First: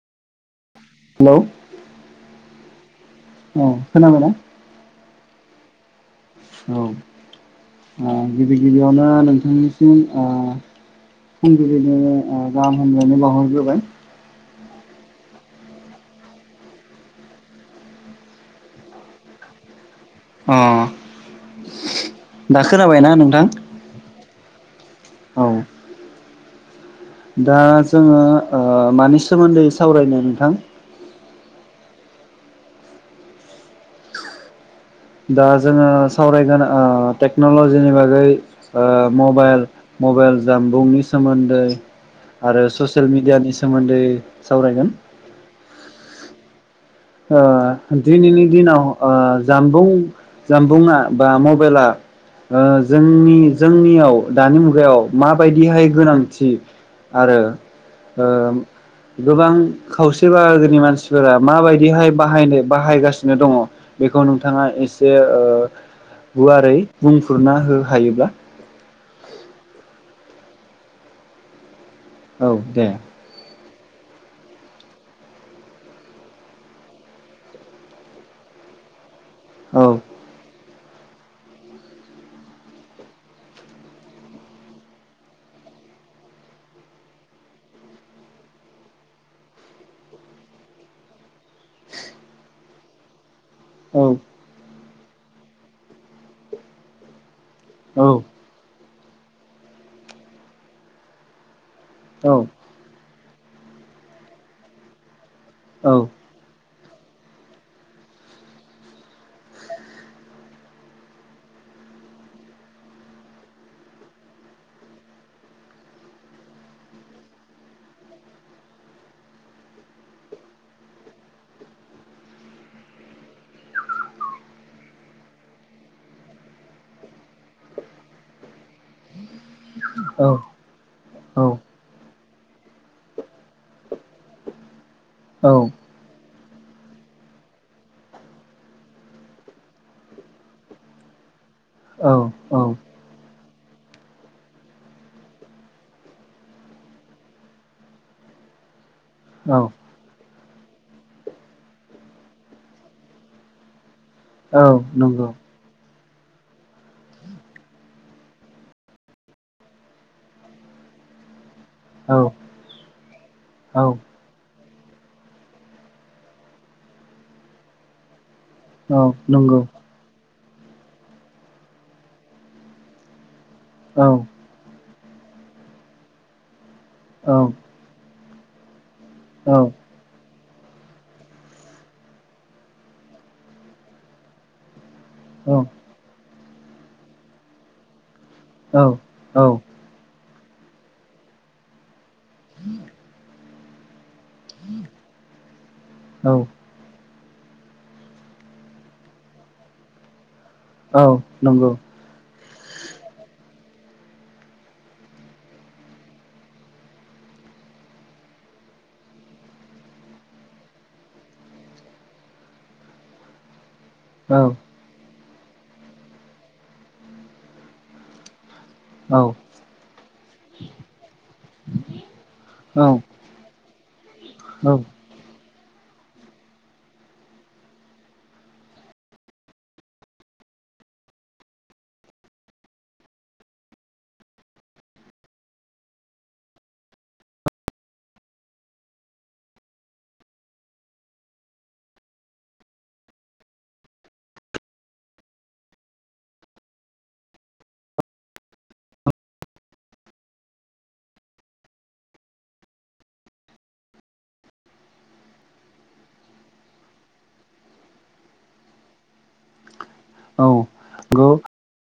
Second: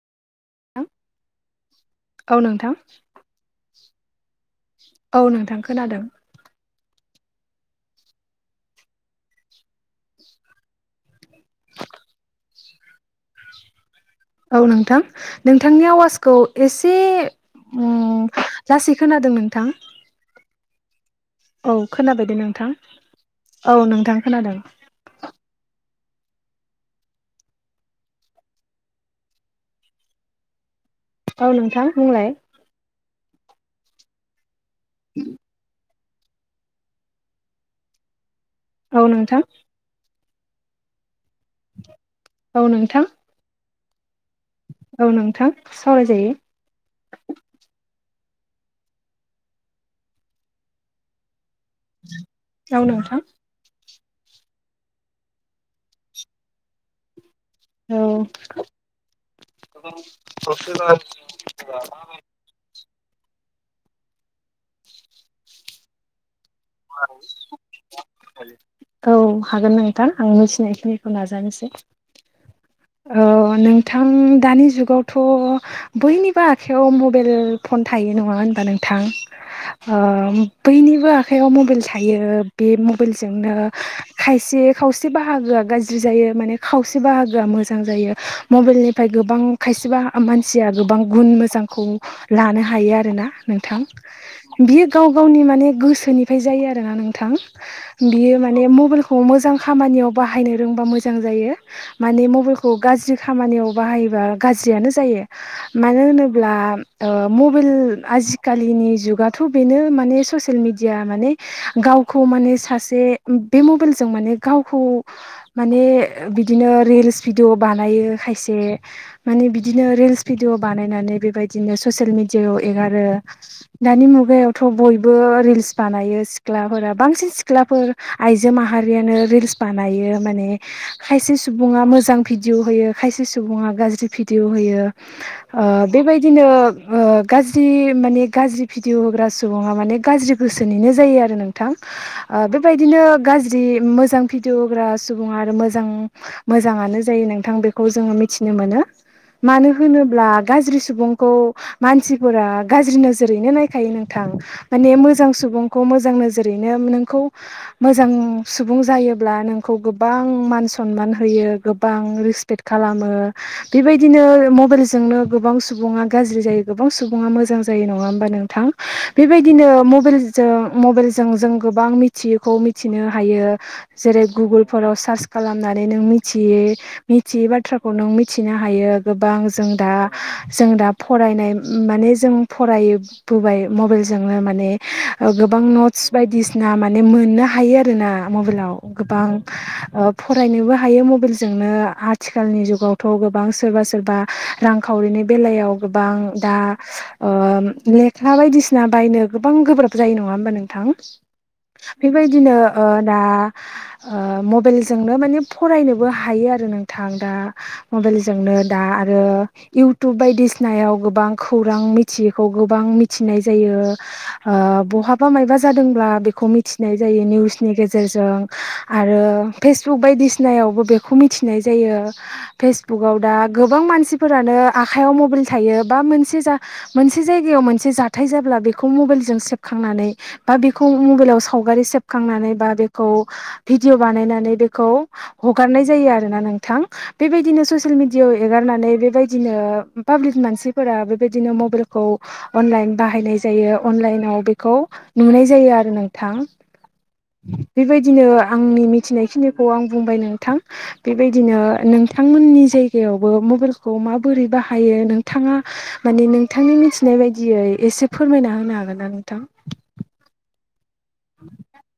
Hello औ नोंथां औ खोनाबाय ना थां खोनादों औ ओ गिबि गिबियावनो नोंथांनिसिम ओ फुंबिलिनो गाहाम हामबलायनाय बावहरग्रोबाय औ नोंथां नोंथांनि आवाजखौ एसे ओम लासै खोनादों नोंथां अ औ खोनाबाय दे दा नोंथां खोनाबायना नोंथां औ नोंथां खोनादों औ दा जोङो ओ मानि सोमोन्दै सावरायनो नोंथां औ नोंथां बुंलाय दा जोङो सावरायगोन ओ टेक्नलजिनि बागै ओ औ नोंथां मबाइल मबाइल जानबुंनि सोमोन्दै आरो औ नोंथां ससियेल मिडियानि सोमोन्दै सावरायगोन औ नोंथां सावरायजायो ओ दिनैनि दिनाव ओ जानबुं जानबुंङा बा मबे मबाइला ओ औ नोंथां जोंनि जोंनियाव दानि मुगायाव माबायदिहाय गोनांथि आरो औ ओ गोबां खावसे बाहागोनि मानसिफोरा माबायदि दिहाय बाहायनो बाहायगासिनो दङ बेखौ नोंथाङा एसे ओ गुवारै बुंफुरना हो हायोब्ला औ हागोन नोंथां आं मिथिनायखिनिखौ नाजानोसै औ दे औ नों नोंथां दानि जुगावथ' बयनिबो आखाइयाव मबेल फन थायो नङा होनबा नोंथां औ अ बैनिबा खायाव मबाइल थायो बे मबाइलजोंनो खायसे खावसे बाहागोआ गाज्रि जायो। माने खावसे बाहागोआ मोजां जायो मबेलनिफ्राय गोबां खायसे मानसिया गोबां गुन मो जांखौ लानो हायो आरोना नोंथां औ बियो गाव गावनि माने गोसो निफ्राय जायो आरोना नोंथां औ बियो माने मबाइल खौ मोजां खामानियाव बाहायनो रोंबा मोजां जायो माने औ मबाइलखौ गाज्रि खामानियाव बाहायोबा गाज्रियानो जायो औ मानो होनोब्ला ओ मबाइल आजिखालिनि जुगाथ' बेनो माने ससेल मिड डिया माने गावखौ माने सासे बे मबाइलजों माने गावखौ माने बे बिदिनो रिल्स भिदिअ बानायो खायसे माने बिदिनो रिल्स भिदिअ बानाय नानै बेबायदिनो ससेल मिडियाव एगारो दानि मुगायावथ' बयबो रिल्स बानायो सिख्लाफोरा बांसिन सिख्लाफोर आइजो माहारियानो रिल्स बानायो औ माने खायसे सुबुंआ मोजां भिदिअ होयो खायसे सुबुंआ गाज्रि भिडअ होयो ओ औ बेबाय दिनो ओ गाज्रि मानि गाज्रि भिडअ होग्रा सुबुंआ माने गाज्रि गोसोनिनो जायो आरो नोंथां ओ औ बेबायदिनो गाज्रि जि मोजां भिडिअ होग्रा सुबुंआ आरो मोजां मोजाङानो जायो नोंथां बेखौ जोङो मिथिनो मोनो औ मानो होनोब्ला गाज्रि सुबुंखौ मानसिफोरा गाज्रि नोजोरैनो नायखायो नोंथां औ माने नंगौ मोजां खौ मोजां नोजोरैनो नोंखौ मोजां सुबुं जायोब्ला नोंखौ गोबां मानसि सन्मान होयो गोबां औ रेसपेक्ट खालामो औ बेबायदिनो मबेल जोंनो गोबां सुबुङा गाज्रि जायो गोबां सुबुङा मोजां जायो नङा होमबा नों थां औ नंगौ बेबायदिनो मबाइल जों मबाइलजों जों गोबां मिथियैखौ मिथिनो हायो औ जेरै- गुगोलफोराव सार्च खालामनानै नों मिथियै औ मिथियै बाथ्राखौ नों मिथिनो हायो। गोबां औ जों दा जों दा फरायनाय माने जों फरायबोबाय मबाइलजोंनो माने गोबां नटस बायदिसिना माने मोननो हायो आरोना मबाइलाव औ गोबां औ ओप फरायनोबो हायो मबाइलजोंनो आथिखालनि जुगावथ' गोबां सोरबा सोरबा रांखावरिनि बेलायाव गोबां औ दा ओ लेखा बायदिसिना बायनो गोबां गोब्राब जायो नङा होमबा नों थां औ नंगौ बेबायदिनो ओ दा ओ मबाइलजोंनो माने फरायनोबो हायो आरो नोंथां दा मबाइलजोंनो दा आरो इउटुब बायदिसिनायाव गोबां खौरां मिथियैखौ गोबां मिथिनाय जायो। औ ओ बहाबा मायबा जादोंब्ला बेखौ मिथिनाय जायो निउसनि गेजेरजों औ आरो फेसबुक बायदिसिनायावबो बेखौ मिथिनाय जायो औ फेसबुकाव दा गोबां मानसिफोरानो आखाइयाव मबाइल थायो बा मोनसे जा मोनसे जायगायाव मोनसे जाथाय जाब्ला बेखौ मबाइलजों सेफ खांनानै बा बेखौ मबाइलाव सावगारि सेबखांनानै बा बेखौ भिदिअ बानायनानै बेखौ हगारनाय जायो आरोना नोंथां बेबायदिनो ससिल मिडियायाव एगारनानै बेबायदिनो ओ पाब्लिक मानसिफोरा बेबायदिनो मबाइलखौ अनलाइन बाहायनाय जायो अनलाइनाव बे खौ नुनाय जायो आरो नोंथां बेबायदिनो आंनि मिथिनायखिनिखौ आं बुंबाय नोंथां बेबायदिनो नों थांमोननि जायगायावबो मबाइलखौ माबोरै बाहायो नोंथाङा माने नोंथांनि मिथि नाय बायदियै एसे फोरमायना होनो हागोन ना नोंथां? औ गौ।